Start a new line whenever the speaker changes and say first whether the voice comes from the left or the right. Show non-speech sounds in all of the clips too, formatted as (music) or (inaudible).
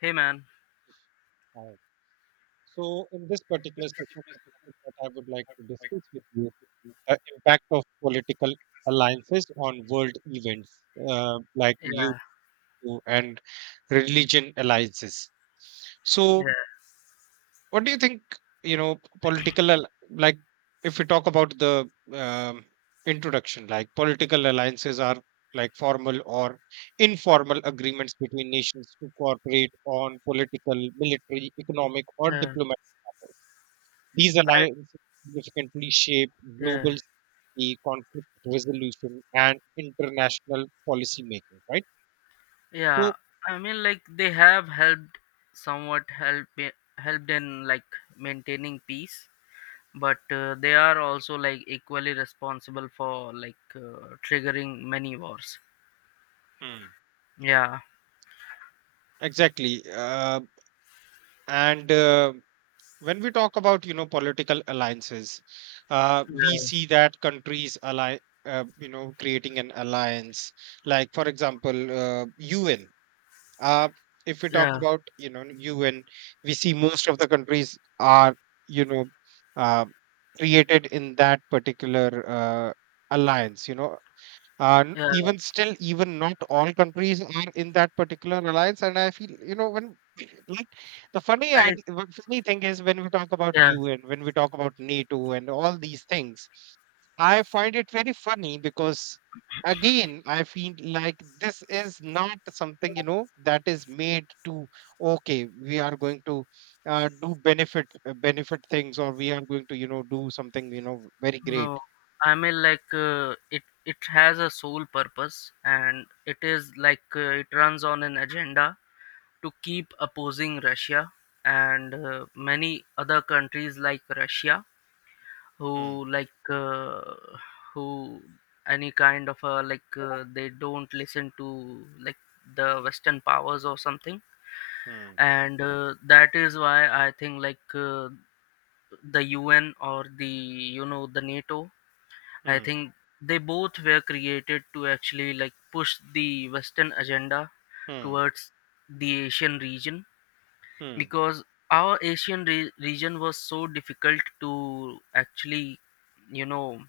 left: Hey, man.
right: Right. So, in this particular session, the topic that I would like to discuss with you, the impact of political alliances on world events, like you
left: Yeah,
right: you and religion alliances. So,
left: yeah,
right: what do you think? Like, if we talk about the introduction, like, political alliances are like formal or informal agreements between nations to cooperate on political, military, economic, or
left: yeah,
right: diplomatic matters. These
left: I,
right: alliances significantly shape
left: yeah,
right: global security, conflict resolution, and international policy making, right?
left: yeah.
right: So.
left: I mean, like they have helped somewhat help helped in like maintaining peace, but they are also like equally responsible for like triggering many wars.
right: Mm,
left: Yeah,
right: exactly. And when we talk about you know political alliances, we
left: yeah,
right: see that countries ally, you know, creating an alliance. Like, for example, UN. Uh, if we talk
left: yeah,
right: about you know UN, we see most of the countries are, you know, uh, created in that particular alliance. You know, and
left: yeah.
right: even still, even not all countries are in that particular alliance. And I feel, you know, when, like,
left: I
right: what funny thing is, when we talk about
left: Yeah,
right: UN, when we talk about NATO and all these things, I find it very funny because, again, I feel like this is not something, you know, that is made to, okay, we are going to do benefit benefit things, or we are going to, you know, do something, you know, very great.
left: no. I mean, like it has a sole purpose, and it is like it runs on an agenda to keep opposing Russia and many other countries like Russia
right: Hmm,
left: who like uh, who any kind of they don't listen to like the Western powers or something.
right: hmm,
left: And that is why I think like the UN or the you know the NATO. I
right: hmm,
left: think they both were created to actually like push the Western agenda
right: hmm,
left: towards the Asian region,
right: hmm.
left: because our Asian region was so difficult to actually you know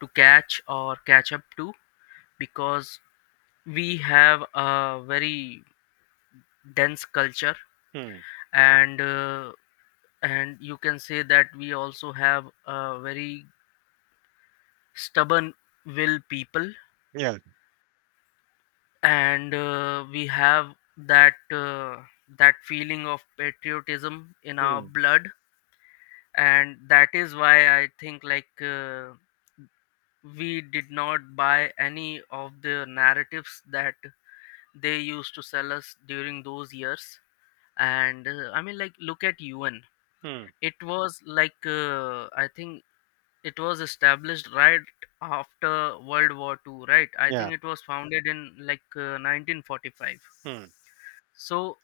left: to catch or catch up to, because we have a very dense culture.
right: Mm,
left: And and you can say that we also have a very stubborn will people,
right: yeah,
left: and we have that feeling of patriotism in our
right: mm,
left: blood. And that is why I think like we did not buy any of the narratives that they used to sell us during those years. And I mean, like, look at UN.
right: mm,
left: It was like, I think it was established right after World War II, right? I
right: yeah,
left: think it was founded in like 1945.
right: mm,
left: So,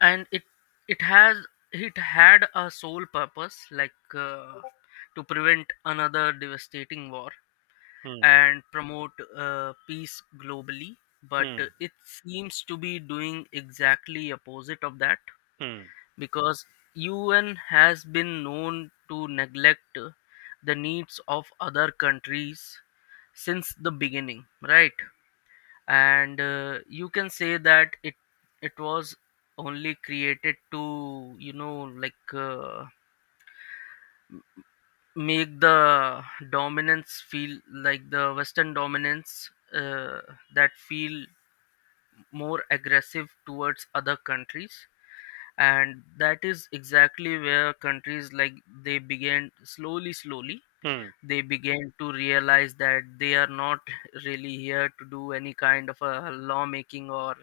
left: and it has it had a sole purpose, like to prevent another devastating war
right: mm,
left: and promote peace globally, but
right: mm,
left: it seems to be doing exactly opposite of that,
right: mm,
left: because UN has been known to neglect the needs of other countries since the beginning, right? And you can say that it was only created to, you know, like make the dominance feel, like the Western dominance, that feel more aggressive towards other countries. And that is exactly where countries like they began slowly slowly,
right: mm,
left: they began to realize that they are not really here to do any kind of a lawmaking or,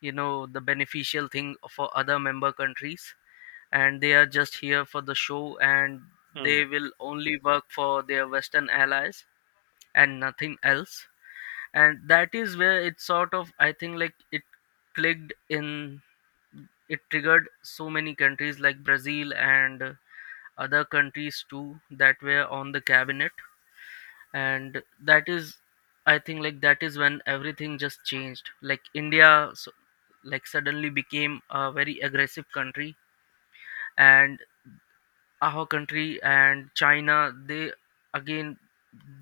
left: you know, the beneficial thing for other member countries, and they are just here for the show. And they
right: mm,
left: will only work for their Western allies, and nothing else. And that is where it sort of, I think, like it clicked in. It triggered so many countries like Brazil and other countries too that were on the cabinet. And that is, I think, like that is when everything just changed. Like India, so, like suddenly became a very aggressive country. And our country and China, they again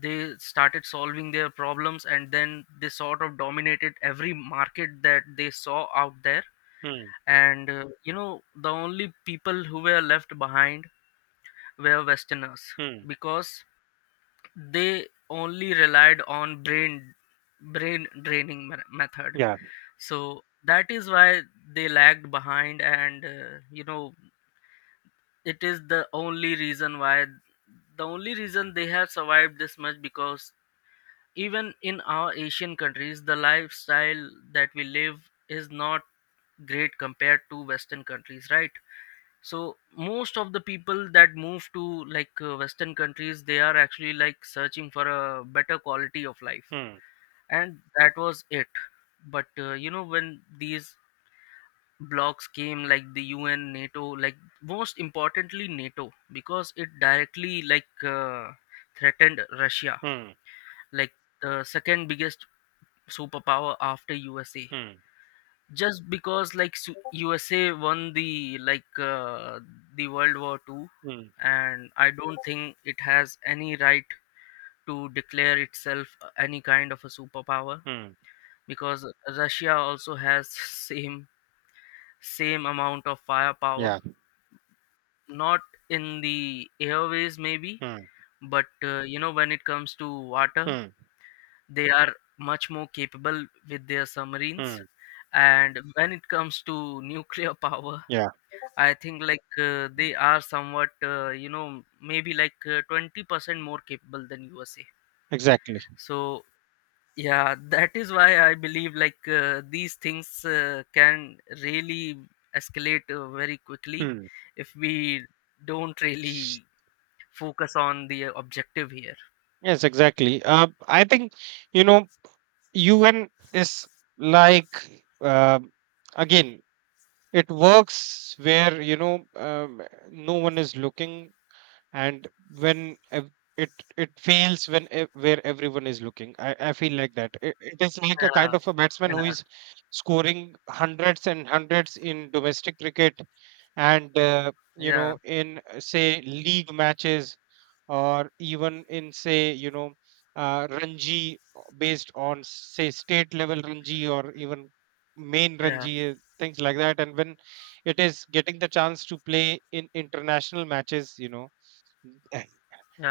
left: they started solving their problems, and then they sort of dominated every market that they saw out there.
right: mm,
left: And you know, the only people who were left behind were Westerners,
right: mm,
left: because they only relied on brain draining method.
right: yeah,
left: So that is why they lagged behind, and you know, it is the only reason they have survived this much. Because even in our Asian countries, the lifestyle that we live is not great compared to Western countries, right? So most of the people that move to like Western countries, they are actually like searching for a better quality of life,
right: mm,
left: and that was it. But you know, when these blocks came, like the UN, NATO, like most importantly NATO, because it directly like threatened Russia,
right: mm,
left: like the second biggest superpower after USA,
right: mm,
left: just because like USA won the, like the World War II.
right: mm,
left: And I don't think it has any right to declare itself any kind of a superpower,
right: mm,
left: because Russia also has (laughs) same amount of firepower,
right: yeah,
left: not in the airways maybe.
right: mm,
left: But you know, when it comes to water,
right: mm,
left: they are much more capable with their submarines.
right: mm,
left: And when it comes to (laughs) nuclear power,
right: yeah,
left: I think like they are somewhat, you know, maybe like 20% more capable than USA.
right: exactly.
left: So, yeah, (laughs) that is why I believe like these things can really escalate very quickly
right: Mm.
left: if we don't really focus on the objective here.
right: Yes, exactly. I think, you know, UN is like, uh, again, it works where, you know, no one is looking, and when ev- it it fails where everyone is looking. I feel like that it is like a
left: Yeah,
right: kind of a batsman who is scoring hundreds and hundreds in domestic cricket and
left: yeah,
right: you
left: yeah,
right: know, in say, league matches, or even in, say, you know, ranji, based on, say, state level ranji, or even main ranji, things like that, and when it is getting the chance to play in international matches, you know. (laughs)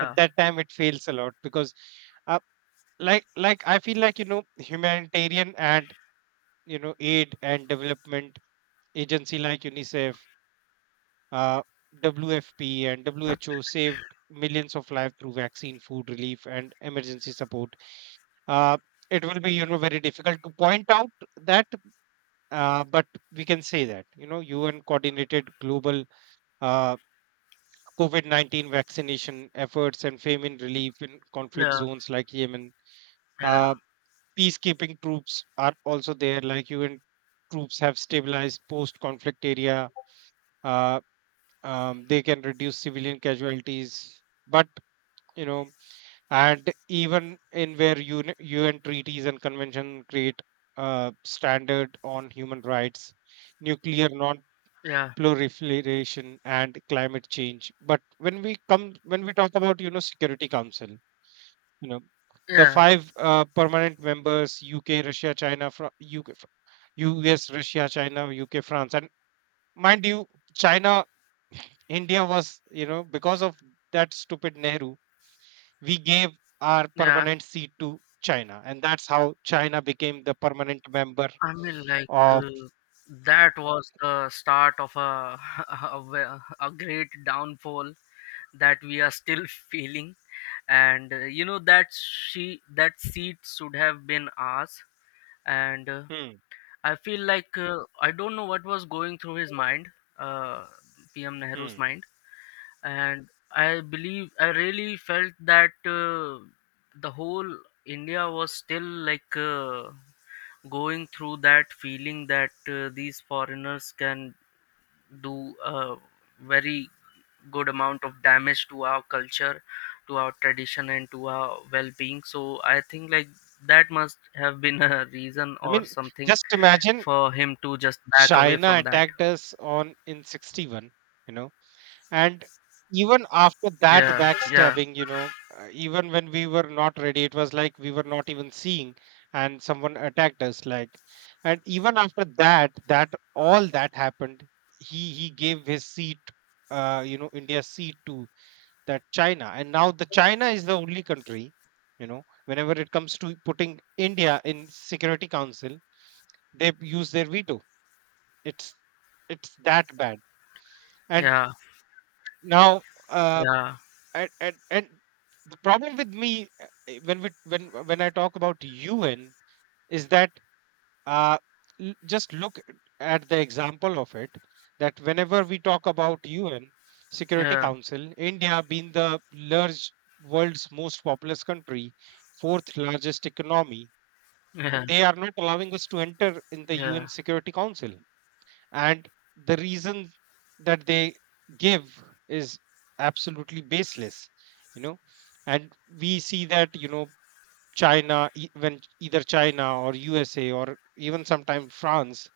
right: At that time, it fails a lot because, uh, like, I feel like, you know, humanitarian and, you know, aid and development agency like UNICEF, uh, WFP and WHO saved millions of lives through vaccine, food relief, and emergency support. Uh, it will be, you know, very difficult to point out that, but we can say that, you know, UN coordinated global uh, COVID-19 vaccination efforts and famine relief in conflict
left: yeah,
right: zones like Yemen.
left: yeah, yeah,
right: Uh, Peacekeeping troops are also there. Like, UN troops have stabilized post conflict area. Uh, they can reduce civilian casualties. But, you know, and even in where UN treaties and convention create a standard on human rights, nuclear non
left: yeah,
right: proliferation and climate change, but when we talk about, you know, Security Council, you know, the
left: yeah,
right: five permanent members, UK, Russia, China, UK, US, Russia, China, UK, France, and, mind you, China. India was, you know, because of that stupid Nehru, we gave our
left: yeah.
right: permanent seat to China, and that's how China became the permanent member
left: I mean, like
right: of.
left: that was the start of (laughs) a great downfall that we are still (laughs) feeling. And you know, that seat should have been ours. And
right: Hmm,
left: I feel like I don't know what was going through his mind, uh, PM Nehru's
right: hmm.
left: mind. And I believe I really felt that the whole India was still like, going through that feeling that these foreigners can do a very good amount of damage to our culture, to our tradition, and to our well-being. So I think like that must have been a reason
right: I
left: or
right: mean,
left: something
right: just imagine,
left: for him to just back away
right: China
left: from that.
right: attacked us on in 61. You know. And even after that
left: Yeah, yeah,
right: backstabbing, you know, even when we were not ready, it was like we were not even seeing, and someone attacked us. Like, and even after that, that all that happened, he gave his seat, you know, India's seat, to that China, and now the China is the only country, you know, whenever it comes to putting India in Security Council, they use their veto. It's it's that bad, and
left: yeah,
right: now. Uh,
left: yeah,
right: and the problem with me, eh, when we when I talk about UN, is that, uh just look at the example of it, that whenever we talk about UN Security
left: yeah,
right: Council, India being the large world's most populous country, fourth largest economy,
left: yeah,
right: they are not allowing us to enter in the
left: yeah,
right: UN Security Council. And the reason that they give is absolutely baseless, you know. And we see that, you know, when either China or usa or even sometimes France,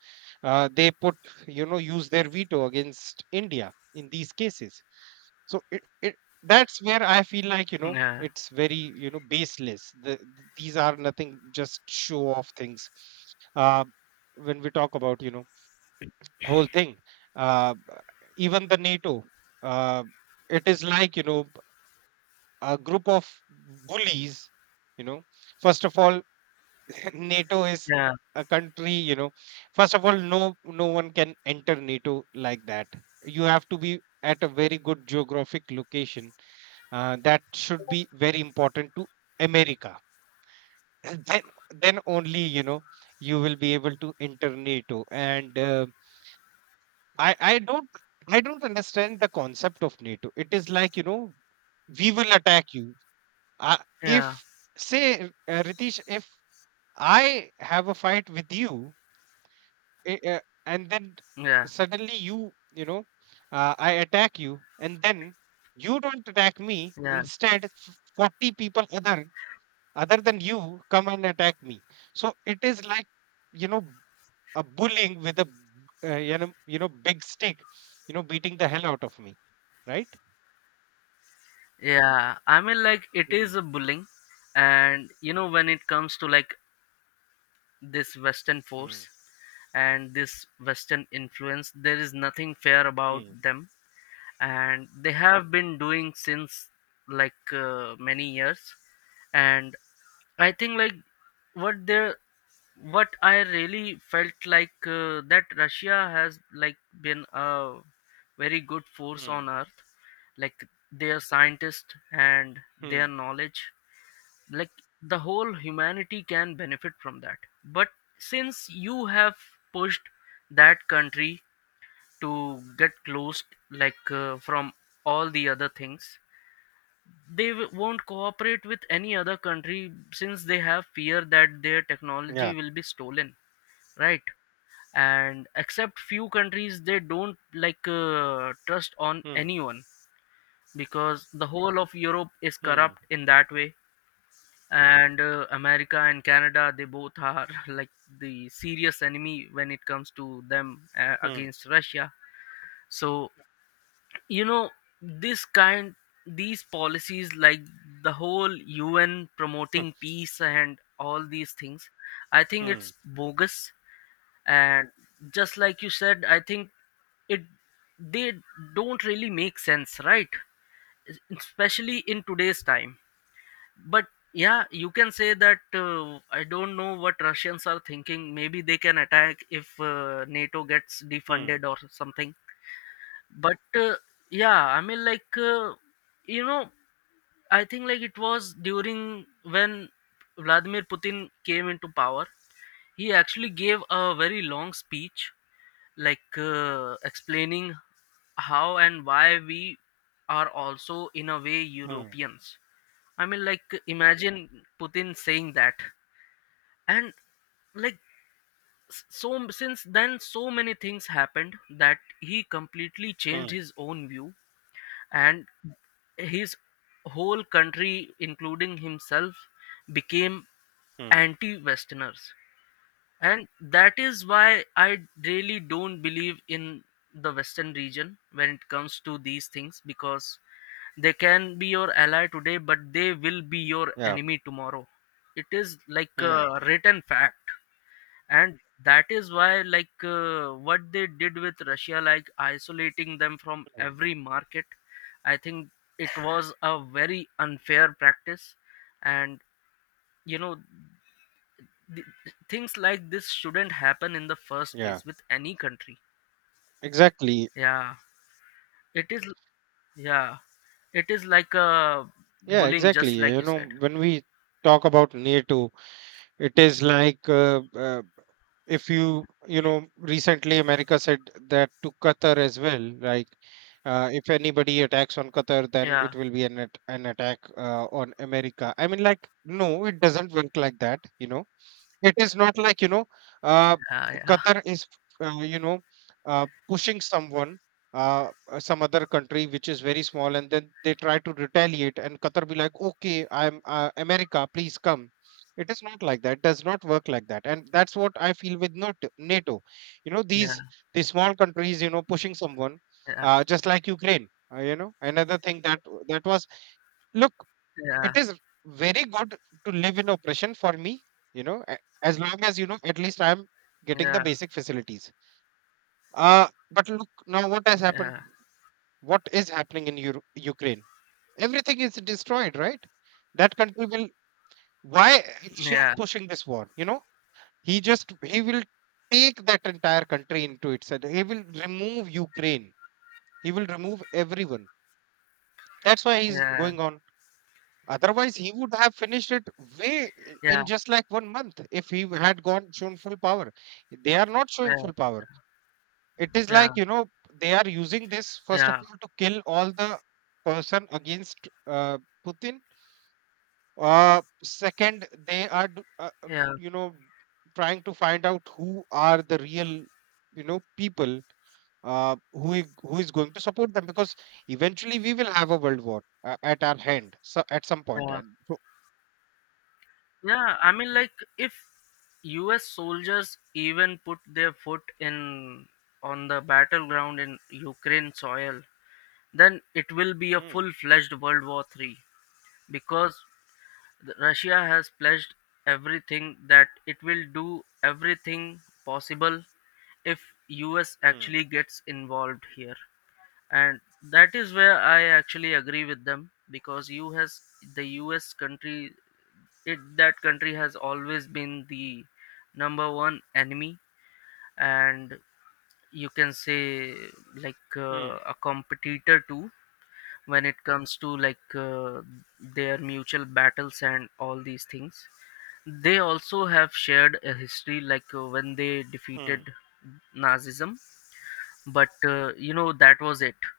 right: they put, you know, use their veto against India in these cases. So it that's where I feel like, you know,
left: yeah,
right: it's very, you know, baseless. The, these are nothing, just show off things, uh, when we talk about, you know, whole thing, uh, even the NATO, uh, it is like, you know, a group of bullies, you know. First of all, (clears throat) NATO is
left: yeah,
right: a country, you know. First of all, no, no one can enter NATO like that. You have to be at a very good geographic location, that should be very important to America. (clears throat) And then only, you know, you will be able to enter NATO. And I I don't I don't understand the concept of NATO. It is like, you know, we will attack you. Uh,
left: yeah,
right: if, say, Ritesh, if I have a fight with you, eh, eh, and then
left: yeah,
right: suddenly I attack you, and then you don't attack me.
left: yeah,
right: Instead, 40 people other than you come and attack me. So it is like, you know, a bullying with a, big stick, you know, beating the hell out of me, right?
left: yeah. I mean, like, it
right: Mm,
left: is a bullying. And you know, when it comes to like this Western
right: mm,
left: force and this Western influence, there is nothing fair about
right: mm,
left: them, and they have been doing since like many years. And I think like what they what I really felt like that Russia has like been a very good force
right: mm,
left: on earth, like their scientists and their
right: mm.
left: knowledge, like the whole humanity can benefit from that. But since you have pushed that country to get closed, like from all the other things, they won't cooperate with any other country, since they have fear that their technology
right: Yeah.
left: will be stolen, right? And except few countries, they don't like trust on
right: Mm,
left: anyone, because the whole of Europe is
right: mm,
left: corrupt in that way. And America and Canada, they both are (laughs) like the serious enemy when it comes to them
right: mm,
left: against Russia. So, you know, this kind these policies, like the whole UN
right: mm,
left: promoting peace and all these things, I think it's
right: mm,
left: bogus. And just like you said, I think it they don't really make sense, right? Especially in today's time. But yeah, you can say that I don't know what Russians are thinking. Maybe they can attack if NATO gets
right: mm,
left: defunded or something. But yeah, I mean, like, you know, I think like it was during when Vladimir Putin came into power, he actually gave a very long speech, like explaining how and why we are also, in a way,
right: mm,
left: Europeans. I mean, like, imagine Putin saying that. And, like, since then, so many things happened that he completely changed
right: mm,
left: his own view, and his whole country, including himself, became
right: mm.
left: anti Westerners. And that is why I really don't believe in the Western region when it comes to these things, because they can be your ally today, but they will be your
right: Yeah.
left: enemy tomorrow. It is like
right: Mm,
left: a written fact. And that is why, like, what they did with Russia, like isolating them from
right: mm.
left: every market, I think it was a very unfair practice. And you know, th- things like this shouldn't happen in the first
right: Yeah.
left: place with any country.
right: Exactly.
left: Yeah, it is. Yeah, it is like a
right: Yeah.
left: bullying,
right: Exactly.
left: just like
right: You
left: you
right: know,
left: said.
right: when we talk about NATO, it is like, if recently America said that to Qatar as well, like, if anybody attacks on Qatar, then
left: Yeah,
right: it will be an attack on America. I mean, like, no, it doesn't work like that, you know. It is not like, you know, uh,
left: yeah, yeah.
right: Qatar is you know pushing someone, some other country which is very small, and then they try to retaliate, and Qatar be like, okay, I'm, America, please come. It is not like that. It does not work like that, and that's what I feel with NATO. You know,
left: Yeah,
right: these small countries, you know, pushing someone,
left: yeah,
right: just like Ukraine. You know, another thing, that was, look,
left: yeah,
right: it is very good to live in oppression for me. You know, as long as, you know, at least I am getting the
left: yeah,
right: basic facilities. But look now, what has happened?
left: yeah,
right: What is happening in Ukraine? Everything is destroyed, right? That country will. Why Russia is
left: yeah,
right: pushing this war? You know, he will take that entire country into itself. He will remove Ukraine, he will remove everyone. That's why he's
left: yeah,
right: going on, otherwise he would have finished it
left: yeah, yeah,
right: in just like one month if he had gone shown full power. They are not showing full power. It is
left: yeah,
right: like, you know, they are using this, first of
left: yeah,
right: all, to kill all the person against uh, Putin. Second, they are
left: yeah,
right: you know, trying to find out who are the real, you know, people, who is going to support them, because eventually we will have a world war, at our hand, so, at some point,
left: yeah.
right: and so,
left: Yeah, I mean, like, if U.S. soldiers even put their foot in on the battleground in Ukraine soil, then it will be a
right: hmm,
left: full-fledged World War III, because Russia has pledged everything that it will do everything possible if U.S.
right: hmm,
left: actually gets involved here. And that is where I actually agree with them, because you has the us country it that country has always been the number one enemy. And you can say, like
right: hmm,
left: a competitor too, when it comes to like their mutual battles and all these things. They also have shared a history, like when they
right: hmm.
left: defeated Nazism. But you know, that was it.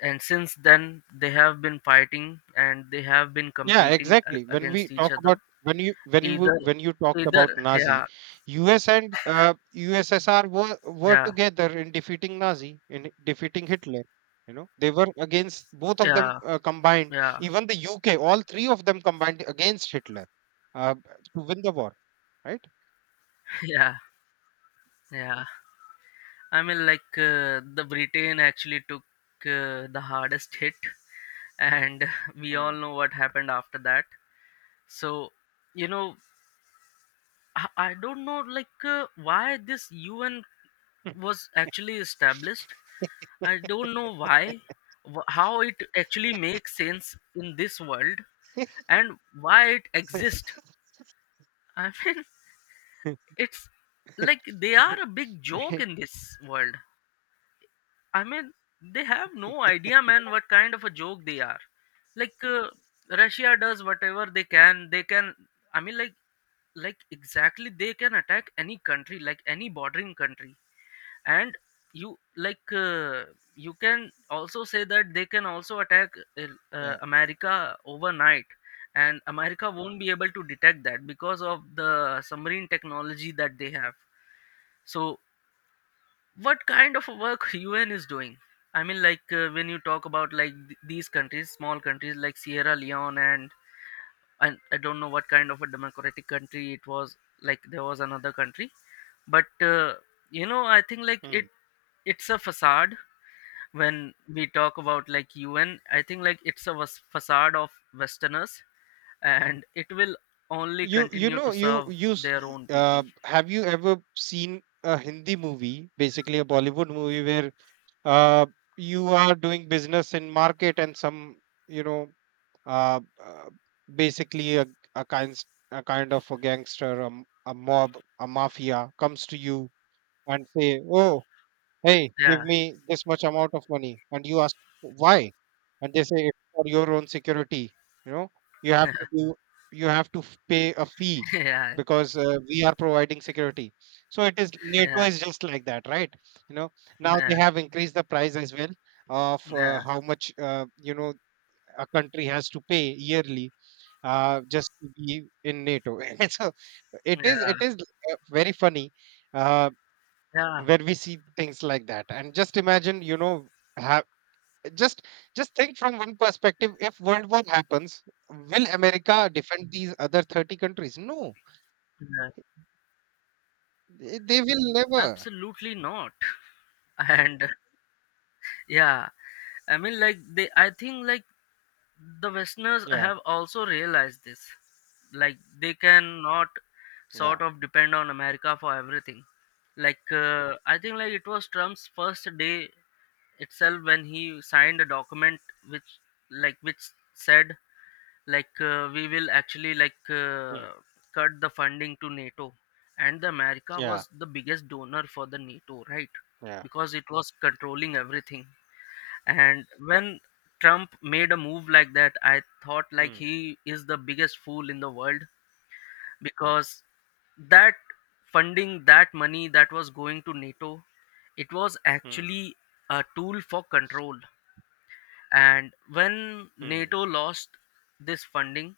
left: And since then they have been fighting, and they have been
right: Yeah,
left: competing
right: exactly. When we
left: against each
right: talk about,
left: other.
right: when you when you w-
left: Either
right: when you talked
left: either
right: about
left: Yeah,
right: Nazi, U.S. and USSR were
left: yeah,
right: together in defeating Nazi, in defeating Hitler. You know, they were against both of them,
left: yeah,
right: combined.
left: yeah,
right: Even the U.K., all three of them combined against Hitler, uh, to win the war. Right?
left: (laughs) yeah, yeah. I mean, like the Britain actually took the hardest hit. And (laughs) we all
right: Hmm.
left: know what happened after that. So you know, I don't know like why this UN was actually established. I don't know why, how it actually makes sense in this world and why it exists. I mean, (laughs) it's like they are a big joke in
right: (laughs)
left: this world. I mean, they have no idea, man, what kind of a joke they are. Like Russia does whatever they can. They can. I mean, like, exactly they can attack any country, like any bordering country. And you you can also say that they can also attack
right: Yeah.
left: america overnight, and america won't be able to detect that because of the submarine technology that they have. So what kind of a work (laughs) UN is doing? When you talk about like these countries, small countries like Sierra Leone and I don't know what kind of a democratic country it was, like there was another country. But uh, you know, I think like it
right: Hmm.
left: it's a facade. When we talk about like UN, I think like it's a facade of Westerners, and it will only
right: You you
left: continue
right: know
left: to
right: you
left: serve
right: you s-
left: their
right: y-
left: own people.
right: uh, have you ever seen a Hindi movie, basically a Bollywood movie, where uh, you are doing business in market, and some, you know, uh, uh, basically a kind a kind of a gangster, a, m- a mob a mafia comes to you and say, oh, hey, give
left: Yeah,
right: me this much amount of money. And you ask, why? And they say, it's for your own security. You know, you have to
left: (laughs)
right: do, you have to f- pay a fee,
left: yeah,
right: because we are providing security. So it is, NATO
left: yeah,
right: is just like that, right? You know, now
left: yeah,
right: they have increased the price as well of
left: yeah,
right: how much, you know, a country has to pay yearly, just to be in NATO. (laughs) so it is,
left: yeah,
right: it is uh, very funny. Uh,
left: yeah,
right: where we see things like that, and just imagine, you know have just just think from one perspective: if world war happens, will America defend these other 30 countries? No,
left: yeah.
right: they will never.
left: Absolutely not. And yeah, I mean, I think like the Westerners
right: Yeah,
left: have also realized this. Like they cannot
right: yeah.
left: sort of depend on America for everything. I think like it was Trump's first day itself when he signed a document which which said we will actually like
right: Mm,
left: cut the funding to NATO, and the America
right: yeah,
left: was the biggest donor for the NATO, right?
right: yeah.
left: Because it was controlling everything. And when Trump made a move like that, I thought like
right: Hmm,
left: he is the biggest fool in the world, because that funding, that money that was going to NATO, it was
right: hmm,
left: actually a tool for control. And when
right: hmm,
left: NATO lost this funding,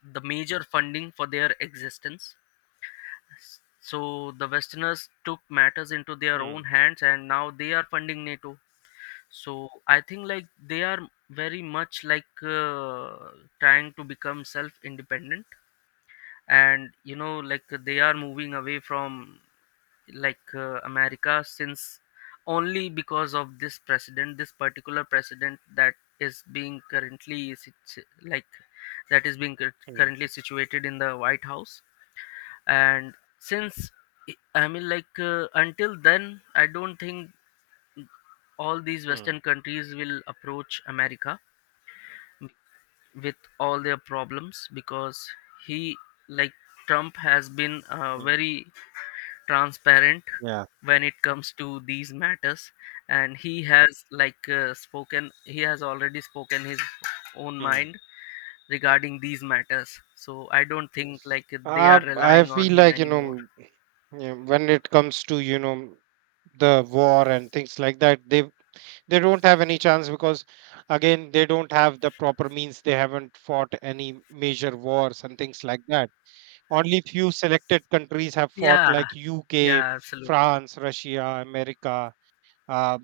left: the major funding for their existence, so the Westerners took matters into their
right: hmm,
left: own hands and now they are funding NATO. So I think like they are very much trying to become self independent, and you know, like they are moving away from america, since only because of this president, this particular president that is being currently sit- like that is being currently
right: hmm,
left: situated in the white house. And since I mean until then, I don't think all these
right: hmm.
left: western countries will approach america with all their problems, because he like trump has been
right: Mm,
left: very transparent
right: yeah.
left: when it comes to these matters, and he has like spoken he has already spoken his own
right: Hmm.
left: mind regarding these matters. So I don't think like they are
right: I
left: relying on
right: feel
left: him
right: like, you
left: anymore.
right: know, yeah, when it comes to, you know, the war and things like that, they don't have any chance, because again, they don't have the proper means. They haven't fought any major wars and things like that. Only few selected countries have fought,
left: Yeah,
right: like UK,
left: yeah, absolutely,
right: France, Russia, America, uh,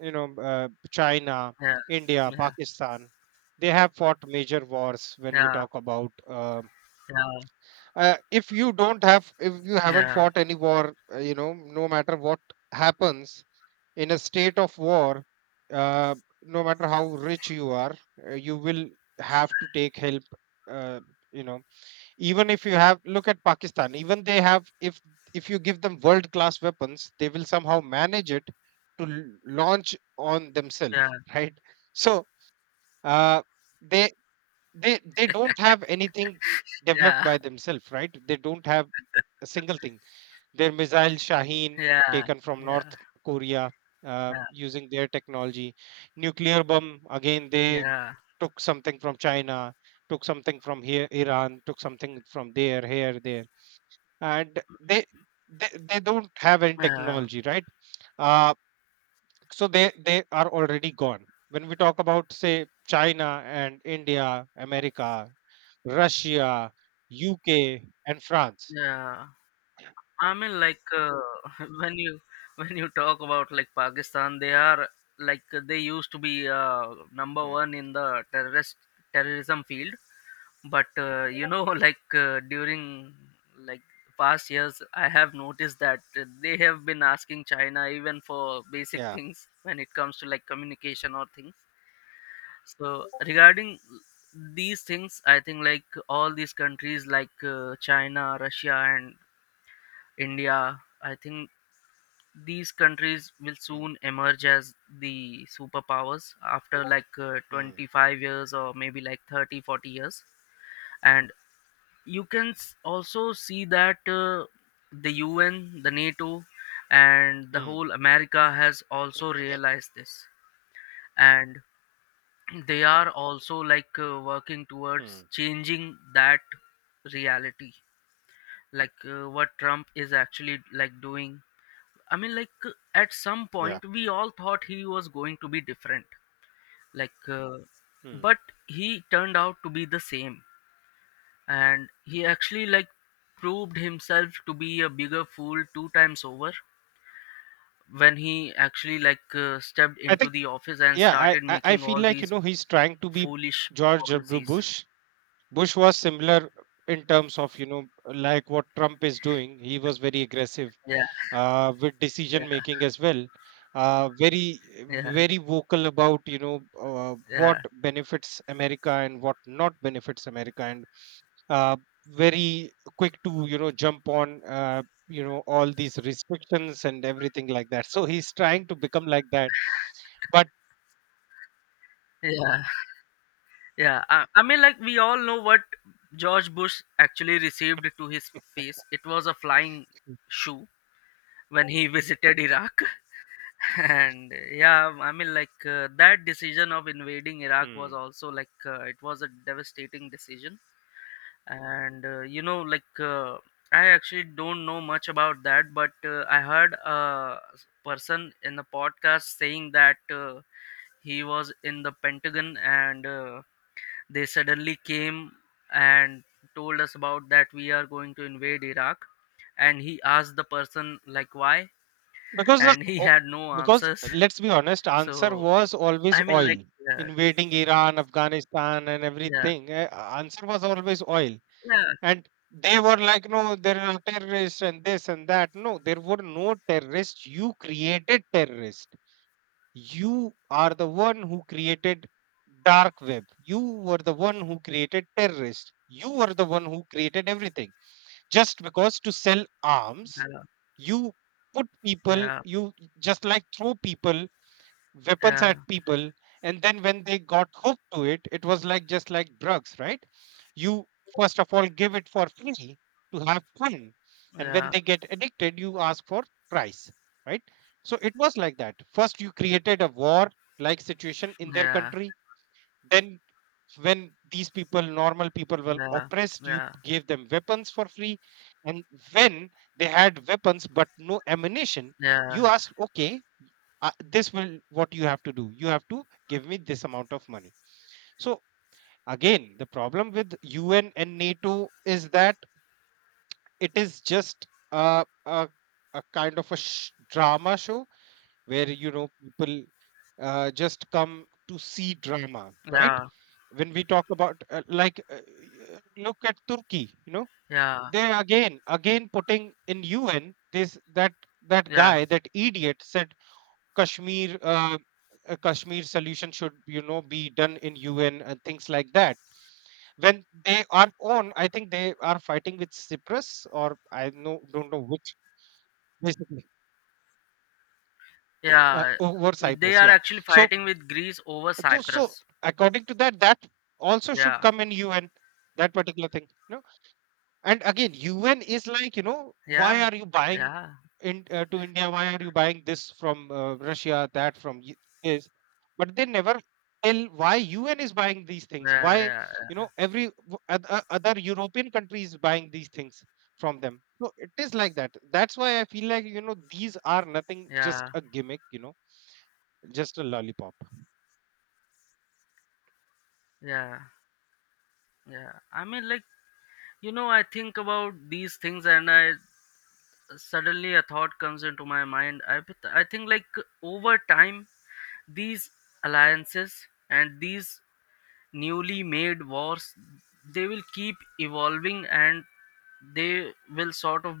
right: you know, China,
left: yeah,
right: India,
left: yeah,
right: Pakistan. They have fought major wars. When we
left: yeah,
right: talk about, um if you don't have, if you haven't
left: yeah,
right: fought any war, you know, no matter what happens in a state of war, uh, no matter how rich you are, you will have to take help. uh, you know, even if you have, look at Pakistan, even they have, if you give them world class weapons, they will somehow manage it to launch on themselves.
left: yeah,
right: (laughs) Right? So uh, they they don't have anything developed
left: yeah,
right: by themselves, right? They don't have a single thing. Their missile Shaheen,
left: yeah, yeah,
right: taken from
left: yeah,
right: North Korea, using their technology. Nuclear bomb, again
left: yeah,
right: they
left: yeah,
right: took something from China, took something from here, Iran, took something from there, here, there, and they don't have any
left: yeah.
right: technology, right? Uh, so they are already gone. When we talk about, say, China and India, America, Russia, UK, and France.
left: Yeah, I mean, (laughs) when you when you talk about like Pakistan, they are like they used to be number
right: Yeah.
left: one in the terrorist terrorism field. But you know, (laughs) during like past years, I have noticed that they have been asking China even for basic
right: Yeah.
left: things when it comes to like communication or things. So regarding these things, I think like all these countries China, Russia, and India. I think these countries will
right: Mm,
left: soon emerge as the superpowers after
right: mm,
left: 25 years, or maybe like 30 40 years. And you can also see that the UN, the NATO, and the
right: mm.
left: whole America has also
right: (clears throat)
left: realized this, and they are also working towards
right: Mm,
left: changing that reality, what Trump is actually like doing. I mean, like at some
right: yeah.
left: point we all thought he was going to be different, like, uh,
right: Mm.
left: but he turned out to be the same, and he actually like proved himself to be a bigger fool two times over when he actually like stepped
right: I
left: into
right: think,
left: the office and
right: yeah, I,
left: started
right: I I
left: making
right: feel
left: all
right: like, you
left: these
right: know, he's trying to be
left: foolish
right: George W.
left: policies.
right: Bush. Bush was similar in terms of, you know, like what Trump is doing. He was very aggressive
left: Yeah,
right: with decision
left: yeah,
right: making as well. Very,
left: yeah,
right: very vocal about, you know, what
left: yeah,
right: benefits America and what not benefits America. And uh, very quick to, you know, jump on, you know, all these restrictions and everything like that, so he's trying to become like that, but...
left: yeah, yeah. I mean, like we all know what George Bush actually received to his face. It was a flying shoe when he visited Iraq. (laughs) And yeah, I mean, that decision of invading Iraq was
right: Hmm.
left: also it was a devastating decision. And you know, I actually don't know much about that, but I heard a person in the podcast saying that he was in the Pentagon, and they suddenly came and told us about that we are going to invade Iraq, and he asked the person like why,
right: because the,
left: and he
right: o-
left: had no
right: because
left: answers.
right: let's be honest, answer
left: So
right: was always
left: I mean,
right: oil.
left: like, yeah,
right: Invading Iran, Afghanistan, and
left: yeah,
right: everything, answer was always oil.
left: yeah,
right: And they were like, no, there are terrorists and this and that. No, there were no terrorists. You created terrorists. You are the one who created dark web. You were the one who created terrorists. You were the one who created everything, just because, to sell arms.
left: yeah,
right: You put people,
left: yeah,
right: you just like throw people, weapons
left: yeah,
right: at people. And then when they got hooked to it, it was like just like drugs, right? You, first of all, give it for free to have fun, and when
left: yeah,
right: they get addicted, you ask for price, right? So it was like that. First, you created a war like situation in
left: yeah,
right: their
left: yeah,
right: country, then when these people, normal people, were oppressed, you
left: yeah,
right: gave them weapons for free. And when they had weapons but no ammunition, you ask, okay, this will, what you have to do, you have to give me this amount of money. So... Again, the problem with UN and NATO is that it is just a a, a kind of a drama show, where, you know, people just come to see drama, right?
left: yeah,
right: When we talk about, like look at Turkey, you know,
left: yeah,
right: they again putting in UN, this, that. That
left: yeah,
right: guy, that idiot, said Kashmir, a Kashmir solution should, you know, be done in UN and things like that, when they are on, I think they are fighting with Cyprus, or I know don't know which, basically
left: yeah.
right: over
left: They
right: Cyprus.
left: are
right: Yeah.
left: actually
right: So
left: fighting with Greece over
right: so
left: Cyprus.
right: according to that, that also should
left: Yeah,
right: come in UN, that particular thing. No. And again, UN is like, you know, why
left: yeah,
right: are you buying
left: yeah,
right: in, to India, why are you buying this from, Russia, that from, this. But they never tell why UN is buying these things, why,
left: yeah, yeah,
right: you know, every other European country is buying these things from them. So it is like that. That's why I feel like, you know, these are nothing, just
left: yeah,
right: a gimmick, you know. Just a lollipop.
left: yeah, yeah. I mean, like, you know, I think about these things and I suddenly a thought comes into my mind. I think, like, over time, these alliances and these newly made wars, they will keep evolving and they will sort of